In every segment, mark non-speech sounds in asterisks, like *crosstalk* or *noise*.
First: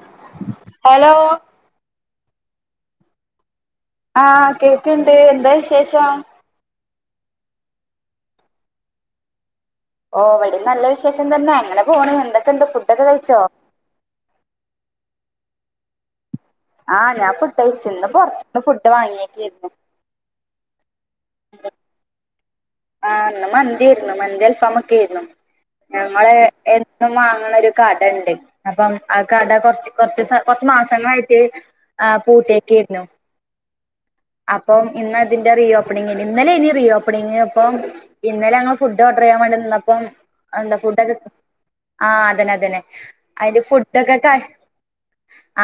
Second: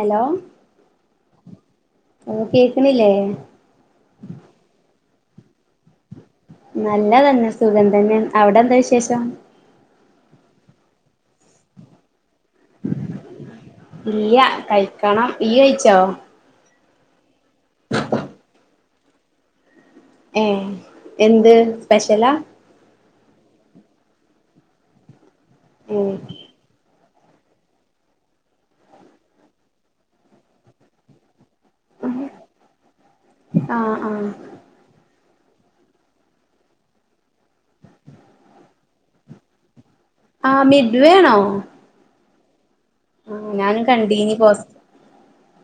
Hello hello കേക്കുന്നില്ലേ ആഹ കേക്കണ്ട് എന്താ വിശേഷം നല്ലതന്നെ സുഗം തന്നെ അവിടെ എന്താ വിശേഷം ഓ അവിടെ നല്ല വിശേഷം തന്നെ അങ്ങനെ പോണ എന്തൊക്കെുണ്ട് ഫുഡൊക്കെ കഴിച്ചോ ഇയ കഴിക്കണം ഈ കഴിച്ചോ ആഹ ഞാ ഫുഡ് അയിച്ചിന്ന് പുറത്തന്ന് ഫുഡ് വാങ്ങിയക്കിയിരുന്നു ഏഹ എന്ത് സ്പെഷ്യലാ ആഹ മന്തിരുന്നു മന്തി അൽഫമക്കെ ആരുന്നു ഏ ഞമ്മെ വാങ്ങണ ഒരു കട ഉണ്ട് അപ്പം ആ കട കൊറച്ച് കൊറച്ച് കൊറച്ച് മാസങ്ങളായിട്ട് ആ പൂട്ടേക്കയിരുന്നു ആഹ ആഹ അപ്പം ഇന്ന് ഇതിന്റെ റീ ഓപ്പണിംഗ ഇന്നലെ ഇനി റീ ഓപ്പണിംഗ അപ്പം ഇന്നല ങ്ങങ്ങള് ഫുഡ് ഓർഡർ ചെയ്യാൻ വേണ്ടി നിന്നപ്പം ആഹ് എന്താ മിഡ്വേ ഫുഡൊക്കെ ആണോ ആഹ അതന്നെ അതന്നെ ആ അതിന്റെ ഞാനും ഫുഡൊക്കെ കണ്ടീനി പോസ്റ്റ്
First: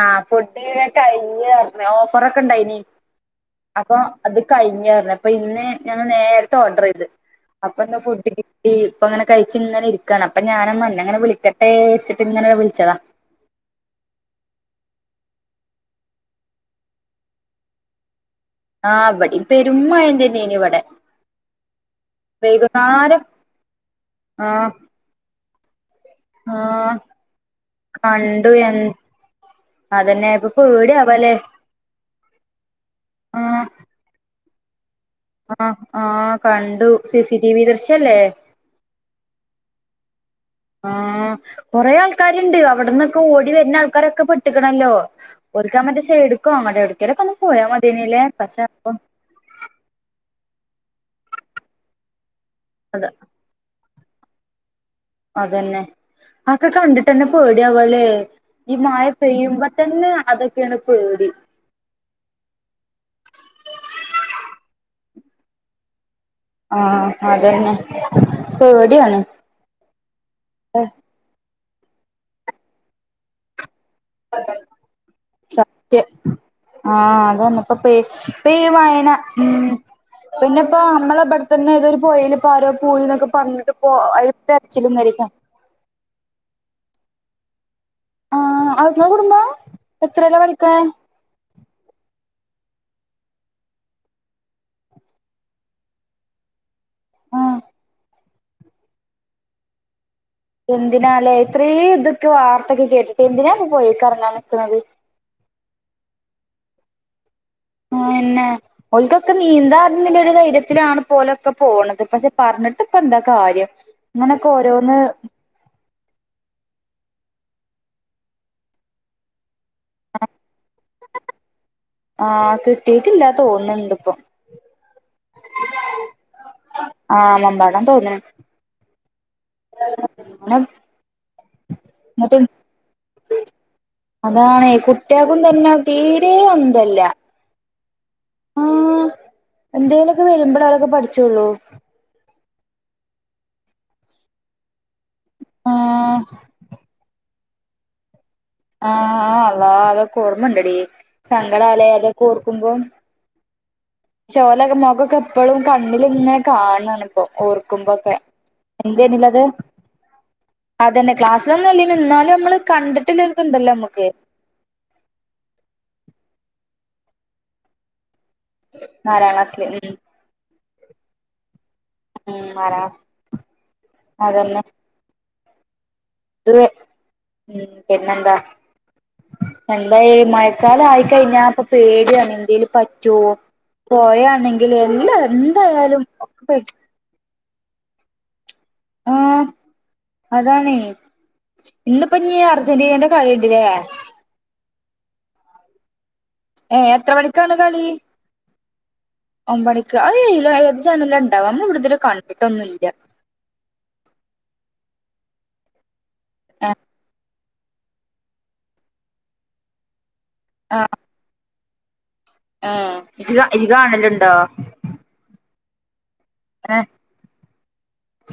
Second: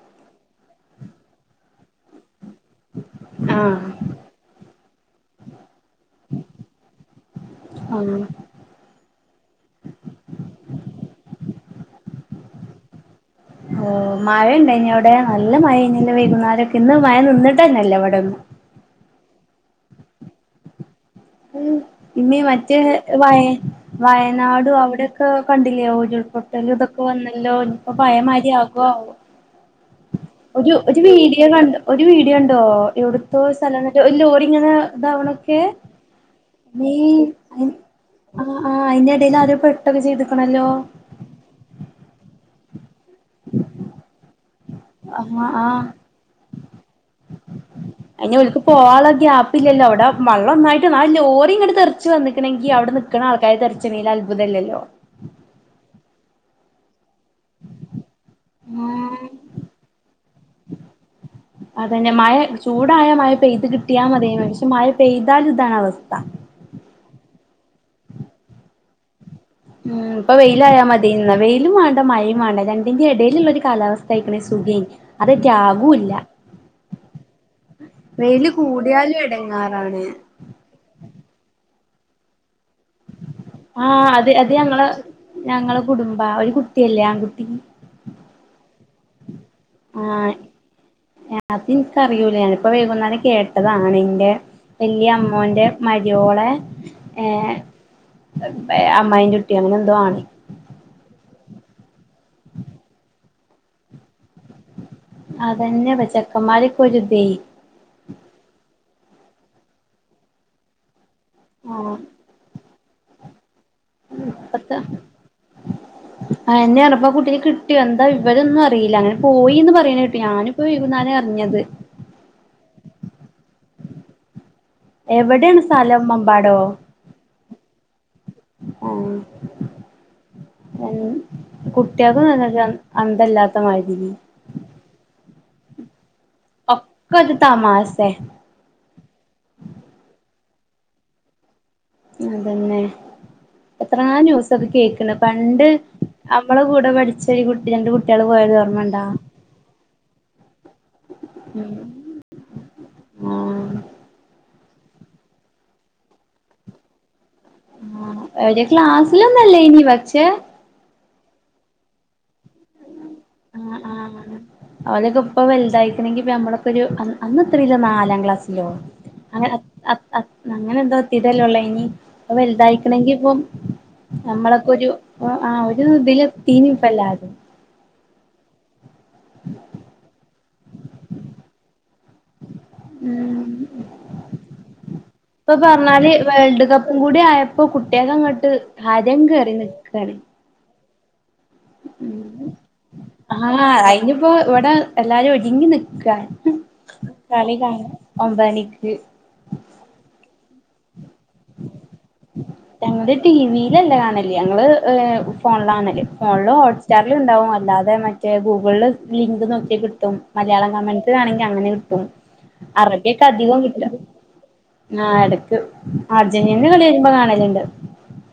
ആഹ് ഫുഡ്ക്കെ ഓഫറ ഒക്കെ ഉണ്ടായി ഇനി ആഹ് അപ്പൊ അത് കഴിഞ്ഞഞ്ഞ അപ്പൊ ഇന്ന് ഞങ്ങ നേരത്തെ ഓർഡർ ചെയ്ത് അപ്പൊ എന്താ ആഹ് ഫുഡി ഈ ഇപ്പൊ അങ്ങനെ കഴിച്ച ഇങ്ങെ ഇരിക്കുകാണ് അപ്പൊ ഞാനഞ്ഞ അങ്ങനെ വിളിക്കട്ടെ വെച്ചിട്ട് ഇങ്ങനെ വിളിച്ചതാ ഓ മഴുണ്ടായിഞ്ഞ അവിടെ നല്ല മഴ ഇ വൈകുന്നരൊക്കെ ഇന്ന് മഴ നിന്നിട്ട് തന്നെല്ലേ അവിടെ ഒന്നന്ന് ആഹ് അവിടെ പെരും മായായം തന്നെയനി ഇവിടെ ഉ ഇന്ന മറ്റേ വൈകുന്നേരം വയ ആഹ് വയനാടും അവിടെൊക്കെ കണ്ടില്ലേോ ഓ കുട്ടല ആഹ് ഇതൊക്കെ വന്നല്ലോ ഇനിപ്പോ ഭയമാരി കണ്ടു ആകുവോ എ അതന്നെ ഇപ്പൊ ഒരു ഒരു പേടിയാവല്ലേ വീഡിയോ കണ്ട ഒരു വീഡിയോ ഉണ്ടോ എവിടത്തോ സ്ഥലം ലോഓടി ഇങ്ങനെ ഇത ആ് ആഹ കണ്ടു സിസി ടി വി ദൃശ്യല്ലേ. ആ് അതിന്റെറെടയിൽ ആര പെട്ടൊക്കെ ചെയ്തുക്കണല്ലോ. ആഹ കൊറെേ ആൾക്കാരുണ്ട് അവിടെന്നൊക്കെ ഓടി വരുന്ന ആൾക്കാരൊക്കെ പെട്ടിക്കണല്ലോ. ആഹ് ഒരുക്കാൻ ആഹ് മറ്റേേ എടുക്കും അങ്ങട്ട എടുക്കലൊക്കെ ഒന്ന് പോയാ മതിീനല്ലേ പക്ഷ അപ്പ അപ്പല്ലോ അവിടെ വെള്ളംന്നായിട്ട് ആ ലോറി ഇങ്ങട്ട തെറിച്ച് വന്നിണമെങ്കിൽ അവിടെ അത് നിിക്കണക്ക കൈ തറച്ചണയിൽ അത്ഭുതമല്ലല്ലോ. അതന്നെ ആക്കെ കണ്ടിട്ട്ന്നെ പേടി അപോലെ ഈ മായ പെയ്യുമ്പോ തന്നെ അതൊക്കെയാണ് പേടി. അതന്നെ മഴ ചൂടായ മഴ പെയ്ത് കിട്ടിയാൽ മതിേ പക്ഷെ മഴ പെയ്താൽ ഇതാണ് അവസ്ഥ. ആ അതന്നെ പേടിയാണ്. ഉ ഇപ്പൊ വെയിലായാ മതിന്ന വെയിലും വേണ്ട മഴയും വേണ്ട രണ്ടിന്റെ ഇടയിലുള്ളരു കാലാവസ്ഥ. കഴിക്കണ സുഖൻ അതൊക്കെ ആകൂല്ല. ആഹ അതന്നപ്പ പേ വെയില് പെയ വായന കൂടിയാലും ഉ എടങ്ങാറാണ് പിന്നെ ഇപ്പോ നമ്മള ഇവിടെത്തന്നെ ഏതൊരു പോയി പരോ പോയിന്നൊക്കെ പറന്നിട്ട് പോ അ രച്ചിലന്നായിരിക്കാം. ഞങ്ങള കുടുംബ ഒരു കുട്ടിയല്ലേ ആൺകുട്ടി. ആ അവക്കുള്ള കുടുംബം ആഹ് എത്രയല്ല പളിക്കണ. അത് എനിക്കറിയൂല ഞാനിപ്പോ വൈകുന്നേരം കേട്ടതാണ് എന്റെ വലയ അമ്മോറെ മരിവോളെ ഏർ ആഹ് അമ്മ്യും ചുട്ടി അങ്ങനെ എന്തോ ആണ. എന്തിനാല്ലേ ഇത്രയും ഇതൊക്കെ വാർത്ത ഒക്കെ കേട്ടിട്ട് എന്തിനാ ഇപ്പൊ പോയിക്കറഞ്ഞാൻ നിൽക്കുന്നത്. അതന്നെ പ ചക്കന്മാരക്കെ ഒരു ഇത. പിന്നെ ഓക്കൊക്കെ നീന്താറുന്നില്ല ഒരു ധൈയത്തിലാണ് പോലൊക്കെ ആഹ് പോണത് പക്ഷെ പറഞ്ഞിട്ട് ഇപ്പൊ എന്തൊക്കെ കാര്യം. ഉ ഇങ്ങനൊക്കെ പത്ത ഓരോന്ന് ആ് എന്നെയാപ്പാ കുട്ടിക്ക് കിട്ടോ എന്താ വിവരം ഒന്നും അറിയില്ല അങ്ങനെ പോയിന്ന് പറയണേ കിട്ടു ഞാനും ഇ എന്നാന അറിഞ്ഞത്. ആഹ് കിട്ടിട്ടില്ല തോന്നുണ് ണ്ട് ഇപ്പൊ. എവിടേണ് സ്ഥലം മമ്പാടോ. ആഹ് മമ്പാടാന്ന് തോന്ന്ണ്. അങ്ങനെ ഉം കുട്ടേൾക്കും എന്നിട്ട് നല്ല അന്തല്ലാത്ത മാതിരി. അതാണ്കുട്ടേൾക്കും തന്നെ തീരെ അന്തല്ല ഒക്കരു തമാസേ. ആഹ് എന്തേലൊക്കെ വരുമ്പള് ഓല ക്കെ പഠിച്ചൊള്ളൂ. അതന്നെ എത്രങ്ങാനും ദിവസാണ് കേക്ക്ണ് പണ്ട് ആഹ് നമ്മളെ കൂടെ പഠിച്ച ഈ കുട്ടി രണ്ട് കുട്ടികള് പോയത്. ഓർമ്മണ്ടാ ആഹ് ആ അതാ അതൊക്കെ ഓർമ്മണ്ടടീ സങ്കടാലേ അതൊക്കെ ഓർക്കുമ്പോ. ആഹ് ച്ഓലക്കെ മൊഖൊക്കെ ഇപ്പളും കണ്ണില്ങ്ങനെ കാണണിപ്പോ ഓർക്ക ആ ഒരു ക്ലാസ്സിലൊന്നുഅല്ലായിന്നു പക്ഷേ അതന്നെ ക്ലാസ്സിലൊന്നുംഅല്ലായിന്നു ഇന്നാലും നമ്മള് കണ്ടിട്ടൊള്ളൊരു ഇത് ആഹ് ണ്ടല്ലോനമ്മുക്ക്. ആഹ് അവലൊക്കെ ഇപ്പ വലുതായിക്കണെങ്കി നമ്മളൊക്കെ ഒരു അന്നത്രയിലാ നാലാം ക്ലാസ് യോ നാലാം അങ്ങന ക്ലാസ്സില് അ ഉം അ അങ്ങനെ എന്തോ എത്തിട്ടെല്ലൊള്ളയ്നി. അഹ് ഉം നാലാം ക്ലാസ് വലുതായിക്കണങ്കി ഇപ്പൊ അതന്നെ നമ്മളൊക്കെ ഒരു ആ ഒരു ഇതില്. ഇത് ഇനിപ്പല്ലാരും ഉം പിന്നെന്താ എന്തായാലും മ സ്ഥല ആയി കഴിഞ്ഞാ ഇപ്പൊ പേടിയാണ് എന്തേലും പറ്റോ ഉം പോഴയാണെങ്കിൽ എല്ലാം. ഇപ്പൊ പറഞ്ഞാല് വേൾഡ് കപ്പും കൂടി ആയപ്പോ കുട്ടേൾക്ക് അങ്ങ്ട്ട് ഹരം കേറി നിക്കാണ്. അതാണയ് ഇന്ന്പ്പോ ഞി അർജന്റീനന്റെ കളിണ്ട്ല്ലേ. ഇപ്പൊ ഇവിടെ എല്ലാരും ഒരുങ്ങി നിക്കാണ് ഏ എത്ര കളി മണിക്കാണ് കാണാ ഒമ്പതണിക്ക്. ഒമ്പണിക്ക് അഹ് ഈലേത് ചാനലില ഇണ്ടാവ നമ്മൾ ഇബടെ തരെ കണ് ഞങ്ങള് ടിവിയിലല്ല കാണല് ഞങ്ങള് എഹ് ഫോണിലാ കാണല് ഫോണ്ല് ആഹ് ഹോട്ട് സ്റ്റാറ്ല് ഇണ്ടാവും അല്ലാതെ മറ്റേ ഗൂഗിളിൽ ലിങ്ക് നോക്കിയ കിട്ടും മലയാളം ആഹ് കമൻ ത് ആണെങ്കി അങ്ങനെ കിട്ടും ആഹ് അറബിക്കെ ഇജ്ജ് അധികം ഇജ്ജ് കിട്ടാ കാണലുണ്ടോ ആഹ് എടക്ക് അർജന്റീനന്റെ കളി ഏഹ് വരുമ്പം കാണല്ണ്ട്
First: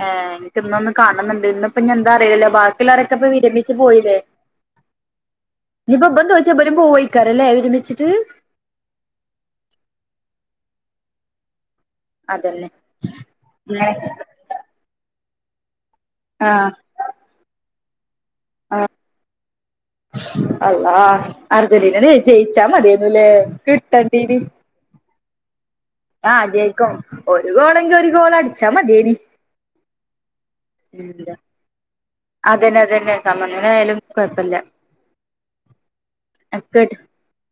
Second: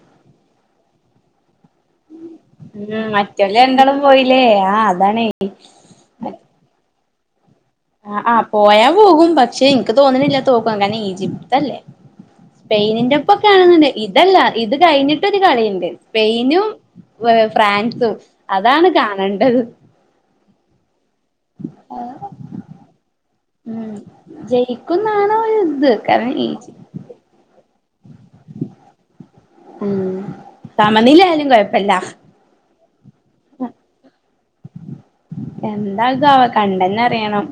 ഏഹ് ഇൻക്ക് ഇന്നൊന്ന് കാൺണംന്ന്ണ്ട് ഇന്നിപ്പൊ എന്താ അറിയില്ലല്ലോ ഉം ബാക്കിയുള്ളവരൊക്കെ ഇപ്പൊ മറ്റോല് വിരമിച്ച് രണ്ടാളും പോയില്ലേ ആഹ് അതാണേ ഇഞ്ഞിപ്പൊ ബംതോറ്റ ബലും പോവയ്കാരംല്ലെ വിരമി ആഹ് ആഹ് പോയാ പോകും പക്ഷെ ഇൻക്ക് തോന്ന്ണില്ല തോക്കും അങ്ങനെ ഈജിപ്തല്ലേ അതന്നെ സ്പെയിനിന്റെപ്പൊക്കെ ആണെന്നുണ്ട് ഇങ്ങനെ ഇതല്ല ഇത് കഴിഞ്ഞിട്ടൊരു കളിണ്ട് സ്പെയിനും ആഹ് വെ ഫ്രാൻസും അതാണ് ആഹ് കാണേണ്ടത് അള്ളാ അർജന്റീനലെ ജയിച്ചാ മതിയേന്നുല്ലേ കിട്ടണ്ടീനി ക്കും ന്നാണോര്ത് ആഹ് ജയിക്കും ഒരു ഗോളെങ്കി ഒരു ഗോൾ അടിച്ചാ മതിയേഞ്ഞി ഉം സമനില ആയാലും കൊഴപ്പല്ല അതന്നെ അതന്നെ സമനിലആയാലും കൊഴപ്പല്ല എന്താകാവോ കണ്ടന്നെ അറിയണം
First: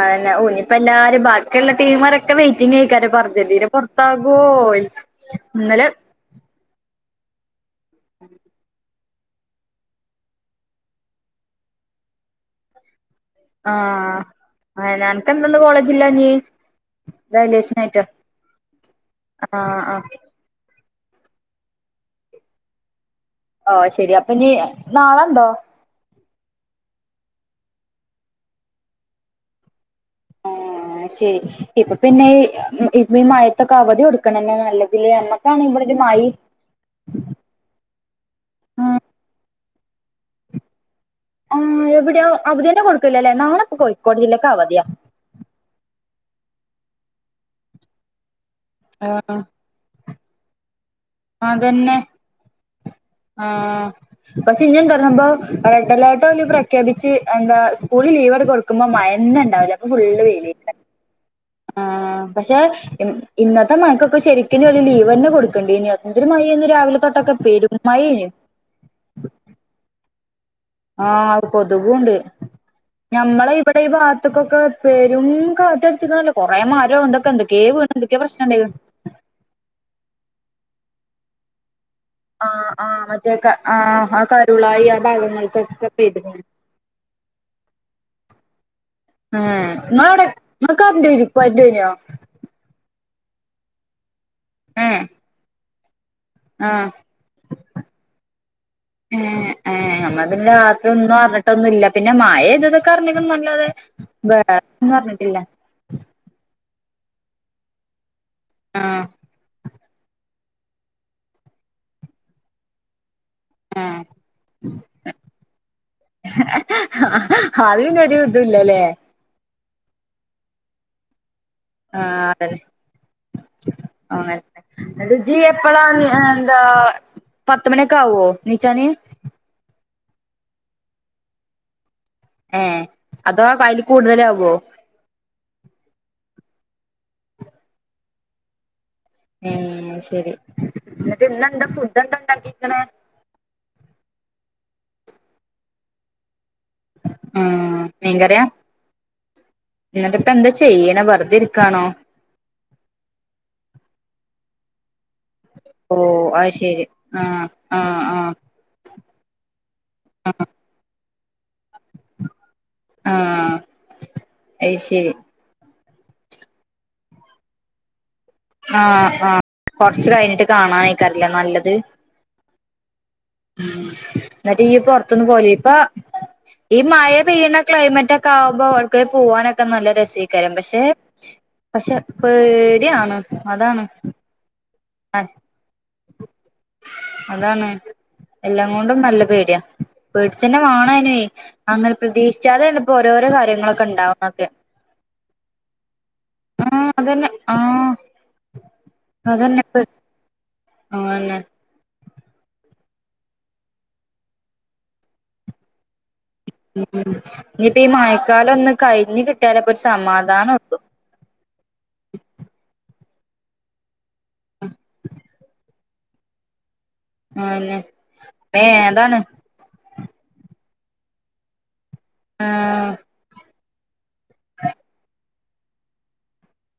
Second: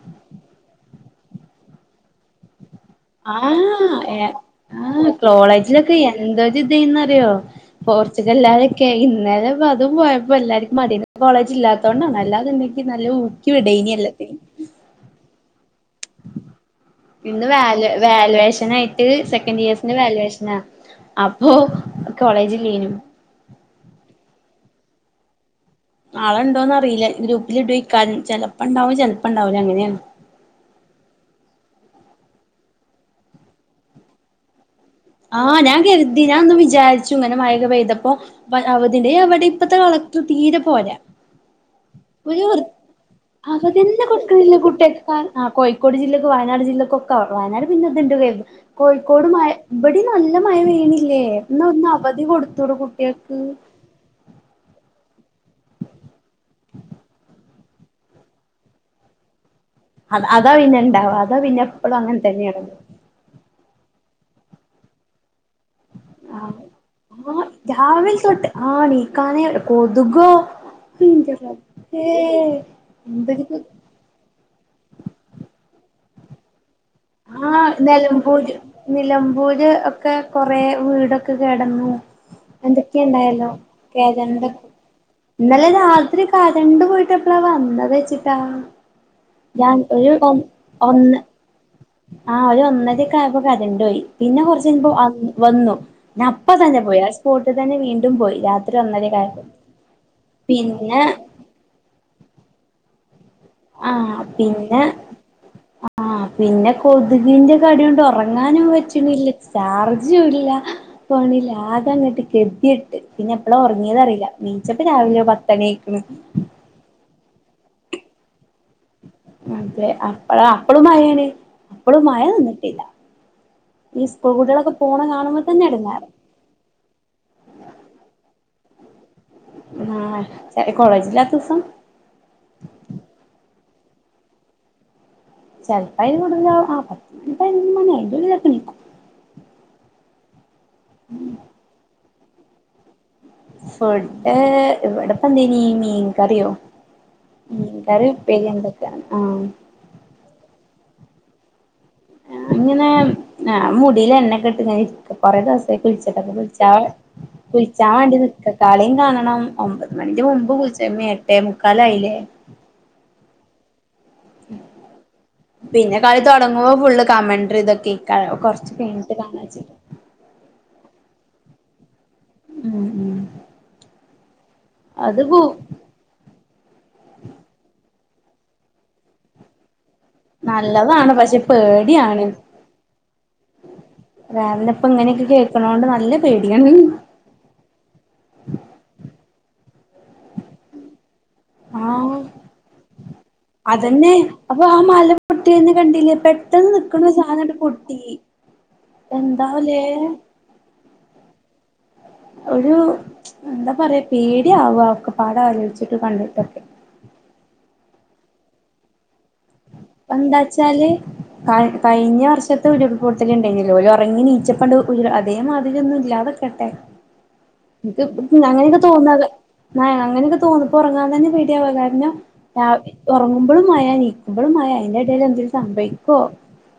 അയന്നെ ഊ ഇഞ്ഞിപ്പൊ എല്ലാരും ബാക്കിള്ള ടീമോരെക്കെ വെയിറ്റിംഗ് അയ്ക്കാരം പ്പ അർജന്റീന ആഹ് പൊറത്താകോ ഇ ഇന്നലെ എന്തോജ് ചെയ്യുന്നറിയോ പോർച്ചുഗൽല്ലാരെക്കെ ഇന്നലെ പ്പ അതും പോയപ്പോ എല്ലാരുക്കും മതിയാന്ന് കോളേജ് ഇല്ലാത്തോണ്ടാണ് അല്ലാതന്തെക്കി നല്ലോ ഊ ആഹ് അന അൻക്ക് ന്തന്ന് കോളേജില്ലാഞ്ഞീ ഇന്ന് വാല്യു വാല്യുവേഷൻ ആയിട്ട് സെക്കൻഡ് ആഹ് ഇയേർസിന്റെ ആഹ് വാല്യുവേഷനാ അപ്പോ കോളേജ് ഇല്ലേനു ഓഹ് ശെരി അപ്പൊ ഞ്ഞി നാളെണ്ടോ നാളെണ്ടോന്ന് അറിയില്ല ഗ്രൂപ്പില് ഇടോയിക്കാരം ചെലപ്പൊണ്ടാവും ചെലപ്പണ്ടാവ് ല അങ്ങനെയാണ് ആഹ് ശരി ഇപ്പ പിന്നെ ഈ ഉം ഈ മഴത്തൊക്കെ അവധി കൊടുക്കണന്നെ നല്ല ആഹ് ഞാൻ കെര്തി ഞാന്ന് വിചാര് ച്ചുങ്ങനെ മഴൊക്കെ പെയ്തപ്പോ പ്പ അവധിന്റെ എവടിം പ്പത്തെ കളക്ടർ തീരെ പോരാ ആഹ് എവിടെയോ ഒരു അവദ്യെന്നെ കൊട്ക്ക്ല്ലല്ലേ നാളെപ്പ കോഴിക്കോട് ജില്ലക്ക് അവധ്യാ ക്കാൻ ആഹ് കോഴിക്കോട് ജില്ലക്കും വയനാട് ജില്ലക്കൊക്കെ അ വയനാട് പിന്നെ ത്ണ്ട് കെര്ത കോഴിക്കോട് ആഹ് മഴ ബടിം നല്ല മഴ പെയ്യ്ണില്ലേ ന്നാഒന്ന് അതന്നെ അവധി കൊടുത്തൂടെ കുട്ട്യാക്ക് ആഹ് പക്ഷെ ഇഞ്ഞെന്താറിയോ സംഭവം റെഡ് അലേർട്ടോല് പ്രഖ്യാപിച്ച് എന്താ സ്കൂളിൽ ലീവട് കൊട് ക്കുമ്പോ മയെന്നെ ണ്ടാവൂല അപ്പൊ ഫുള്ള് അത് അതാ വെയ്ലേക്കാരം പിന്നെ ഇണ്ടാവ അതാ പിന്നെ എപ്പളും അങ്ങനെ ആഹ് പക്ഷെ തന്നെയാണ് ഇമ് ഇന്നത്തെ മയക്കൊക്കെ ശരിക്കിനോല് ലീവെന്നെ കൊട്ക്കണ്ടീനി എന്തരു മഴേന്ന് രാവിലെ തൊട്ടൊക്കെ ആഹ് പെരും രാവിലെ മഴേന് തൊട്ട് ആഹ് ണീക്കാനെ കൊതുകോ ഉം ഇന്റെ ആഹ് റബ്ബേ ന്തെട്ക് പ്പ ഈ ഭാത്ത്ക്കൊക്കെ പെരും കാറ്റട്ച്ക്ക്ണല്ലൊ കൊറേ മരും ന്തൊക്കെന്തെക്കേ ആഹ് വീണന്തൊക്ക്യോ നിലമ്പൂര് പ്രശ്നണ്ടായീന്ന് നിലമ്പൂര് ഒക്കെ കൊറേ വീടൊക്കെ കേടന്നു ആഹ് ആഹ് മറ്റേ എന്തൊക്കെണ്ടായല്ലോ ക ആഹ് ആ കെരണ്ട് കരുളായി ആ ഇന്നലെ ഭാഗങ്ങൾക്കൊക്കെ രാത്രി ക പെയ്തിക്ക്ണ് രണ്ട് പോയിട്ടെപ്പളാ വന്നതെച്ചിട്ടാ ആഹ് ങ്ങളാടെ ങ്ങക്കര്ന്റ് ഒന്ന് *unintelligible* കര്ന്റൊയീഞ്യോ ആഹ് ഒരൊന്നരക്കായപ്പോ കരന്റോയി പിന്നെ കൊറച്ചയ്ഞപ്പൊ ഏഹ് അഹ് വന്നു നപ്പ തന്നെ ആഹ് പോയി ആ സ്പോട്ടിൽ തന്നെ വീണ്ടും പോയി രാത്രി ഒന്നരക്കായപ്പൊ ഏഹ് ഏഹ് എന്നാല് പിന്നെ *unintelligible* ട്ടൊന്നുല്ല പിന്നെ മഴയ്തതൊക്കർഞ്ഞിണ് ന്നല്ലാതെ ആഹ് പിന്നെ വേറൊന്നു അർഞ്ഞിട്ടില്ല ആഹ് പിന്നെ കൊതുകിന്റെ കട്യോണ്ട് ഒറങ്ങാനും ആഹ് പറ്റ്ണില്ല ചാറ് ജ്ജുല്ല ഫോണിലാകെങ്ങട്ട് ഗെത്യെട്ട് പിന്നെപ്പള ആഹ് ഒർങ്ങ്യതറിയില നീച്ചപ്പ രാവിലെ പത്തണ്യായിക്ക്ണ് അഹ് പിന്നൊരു ഇതുല്ലല്ലേ അതെ അപ്പ അഹ് അപ്പളും മഴേണ് അപ്പളും മഴ ആഹ് അതന്നെ നിന്നിട്ടില്ല ഈ സ്കൂൾ കുട്ടികളൊക്കെ *unintelligible* പോണ എന്നിട്ട് ജി കാണുമ്പോ തന്നെ എപ്പളാണ് എടങ്ങേറ് എന്താ പത്തുമണിയൊക്കെ ആവോ എനീച്ചാന് ആഹ് ചെലെ കോളേജിലാത്ത ദിവസം ഏഹ് അതോ അയ്ൽ കൂടുതലാകോ ചെൽപ്പയ്ല് കൂടുതലാവും ആഹ് പത്ത് പൈനൊന്ന്മണി അയ്ന്റുള്ളിലൊക്കെ എണീക്കും ഉം ശരി എന്നട്ട് ഇന്നെന്താ ഫുഡെന്താ ഇണ്ടാക്കീക്കണ് ഫുഡ് ഇവിടെപ്പെന്തേനി മീൻ കറിയോ ആ മീൻകറി ഉപ്പേരി എന്തൊക്ക്യാണ് ആഹ് എന്നട്ടിപ്പെന്താ ചെയ്യണെ വെർതിരിക്കാണോ ഞാ ഇങ്ങനേ ഞാൻ മുടീലെണ്ണ‌ക്കിട്ട് ഇങ്ങനിരിക്കാ കൊറെ ദിവസാ *unintelligible* ഓ അത് ശരി ആ ആ കുളിച്ചാൻ വേണ്ടി ആ നിക്കാ കളീം കാണണം ഒമ്പത് മണിന്റെ മുമ്പ് കുൾച്ചെർണേ എട്ടേ മുക്കാലായില്ലേ ആഹ് അയ് ശരി പിന്നെ കളി തൊടങ്ങുമ്പൊ ഫുള്ള് കമണ്ട്റി ഇതക്കേക്കാരം ആഹ് ആഹ് കൊർച്ച് കഴിഞ്ഞിട്ട് കാണാനേക്കാരില്ലെ നല്ലത് ഉം ഉം ഉം എന്നട്ട് ഇയ്യ് അത് പൊർത്തൊന്നും കൂ പോയില്ലെ ഇപ്പാ ഈ മഴ പെയ്യണ ക്ലൈമറ്റൊക്കെ ആവുമ്പോ *unintelligible* പോവാനൊക്കെ നല്ല രസെ ക്കാരം പക്ഷെ നല്ലതാണ് പക്ഷെ പക്ഷെ പേടിയാണ് പേട്യാണ് അതാണ് കാരണിപ്പ ഇങ്ങനൊക്കെ കേക്കണോണ്ട് നല്ല പേട്യാണ് അതാണ് എല്ലാം കൊണ്ടും നല്ല പേട്യാ പേട്ച്ചന്നെ വാണാനുവേ അങ്ങനെ ആഹ് പ്രതീക്ഷിച്ചാതെയാണ് ഇപ്പൊ ഓരോരോ കാര്യങ്ങളൊക്കെ അതന്നെ ഇണ്ടാവണതൊക്കെ അപ്പൊ ആ മല പൊട്ട്യന്ന് കണ്ടില്ലെ പെ ട്ടെന്ന് ആഹ് നിക്ക്ണ അതന്നെ സാധനങ്ങട് ആഹ് പൊട്ടി എന്താവല്ലേ ഇപ്പ അതന്നെ ഒരു എന്താ പറയ പേടിയാവ ഒക്കെപാടാലോചിച്ചിട്ടും കണ്ടി ഉം ഇനി പ്പീ മഴക്കാലൊന്ന് കഴിഞ്ഞ് കി ട്ട്യാലപ്പൊര് സ ഇപ്പ എന്താച്ചാല് കഴി കഴിഞ്ഞ വർഷത്തെ ഉരുൾപ്പൊട്ടല് ഇണ്ടായിരുന്നില്ലേ ഒ റങ്ങി എനീച്ചപ്പണ്ട് ഉരുള് അതേമാതിരിയൊന്നും ഇല്ലാതിക്കട്ടെ. ആന്നെ ഇത് മേ *unintelligible* അതാണ് തോന്നത് ന്ന അങ്ങനെയൊക്കെ തോന്നുമ്പോ ഒറങ്ങാൻ തന്നെ പേടിയാവാ കാരണം രാ ആഹ് ഒറങ്ങുമ്പളും മഴ എണീ മ്പളും മഴ അതിന്റെ ഇടയിൽ എന്തേലും സംഭവിക്കോ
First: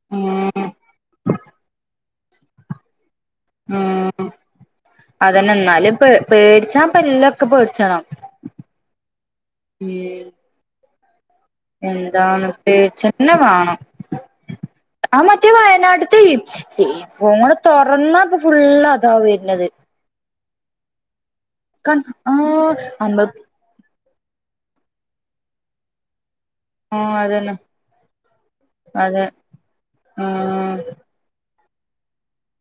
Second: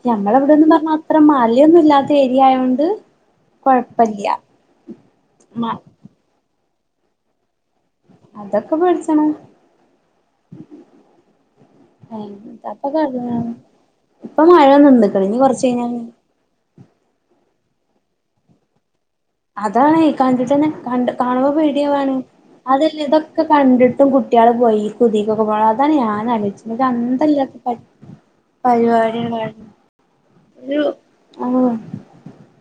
ഞമ്മളെ ഉം ഇവിടൊന്നും പറഞ്ഞ അത്ര മലയൊന്നും ഇല്ലാ ത്തേരിയായോണ്ട് ഉം കുഴപ്പല്ല്യ അതന്നെ എന്നാലും പേ പേടിച്ചാന് ഇപ്പെല്ലാക്കും പേടിച്ചണം. അതൊക്കെ പേടിച്ചണം. ഉം എന്താണ് എന്താപ്പ പേടിച്ചന്നെ കാട്ട്ണത് വാണം. ഇപ്പൊ മഴ ആ നിന്ന്ക്ക്ണ് ഇനി മറ്റേ കൊറച്ച് കഴിഞ്ഞാല് വയനാടുത്തേ ചെ ഫോണ് തൊറന്നാപ്പ ഫുള്ള് അതാവെര് അതണെയ് കണ്ടിട്ടന്നെ കണ്ട് കാണുമ്പോ കൺ പേടിയാവാണ് ആ അതല്ല നമ്മള് ഇതൊക്കെ. കണ്ടിട്ടും കുട്ടികള് പോയി *unintelligible* പോണേ അതാണ് ഞാനാലോചിച്ചത്. ആ അതന്നെ ഒരന്തല്ലാത്ത പരി അതെ പരിപാടിയാണ് കാണി ആ ഒരൂ ആഹ്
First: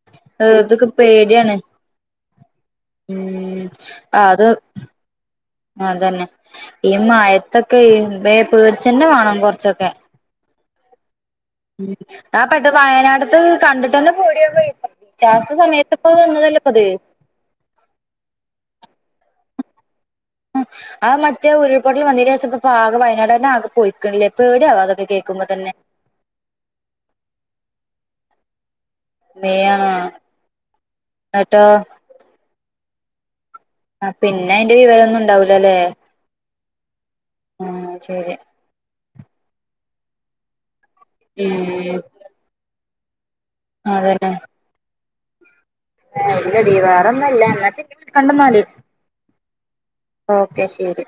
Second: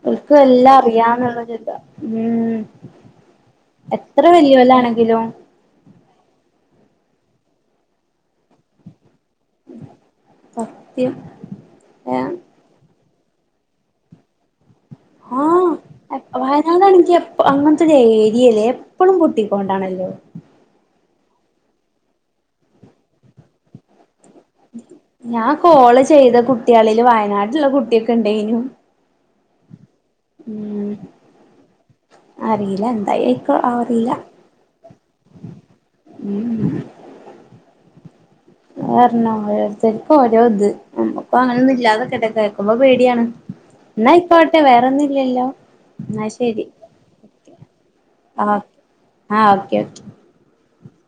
ഓൽക്ക് എല്ലാം ഇതൊക്കെ പേടിയാണ് അറിയാന്നുള്ളൊരിതാ ഉം ഉം എത്ര ആഹ് അത്. വല്യോലാണെങ്കിലും അതന്നെ ഈ മയത്തൊക്കെ വേ പേടിച്ചന്നെ വാണം കൊറച്ചൊക്കെ. സത്യം. ഉം ഏഹ് ആ പട്ട് വയനാട്ത്തത് കണ്ട്ട്ടെന്നെ പേഡ്യാവേ *unintelligible* സമയത്ത് പ്പൊ വന്നതല്ലെപ്പത് അങ്ങൻത്തൊരേരിയ ലേ എപ്പളും പൊട്ടിക്കൊണ്ടാണല്ലോ ആ മറ്റേ ഉരുൾപൊട്ടൽ വന്നിന്റെഷം പ്പൊ പ്പാകെ വയനാടെന്നെ ആകെ പൊയ്ക്ക്ണ്ല്ലേ ഞാൻ കോള് ചെയ്ത കുട്ട്യാളില് വയനാട്ടിലുള്ള കുട്ട്യോക്കെണ്ടെയ്നു വെ ആണോ ന്ന്ട്ടോ അറില്ല എന്തായേക്കും ആ ആ പിന്നെ അയ്ന്റെ വിവരൊന്നും ണ്ടാവുലല്ലേ ഉം ഉം ആ ശെരി അത് പർഞ്ഞോ ഓരോര്ത്ത്ര്ക്ക് ഓരോ ത് ഞമ്മക് അങ്ങനൊന്നും ഉം ഇല്ലാതിരിക്കട്ടെ കേക്കുമ്പോ പേടിയാണ് ന്നാ അയ്ക്കോട്ടെ വേറൊന്നുല്ലല്ലോ ഏ ഇല്ലടി വേറൊന്നുല്ല ഓക്കെ *unintelligible* ആഹ് ഓക്കെ ഓക്കെ ഓക്കെ ശെരി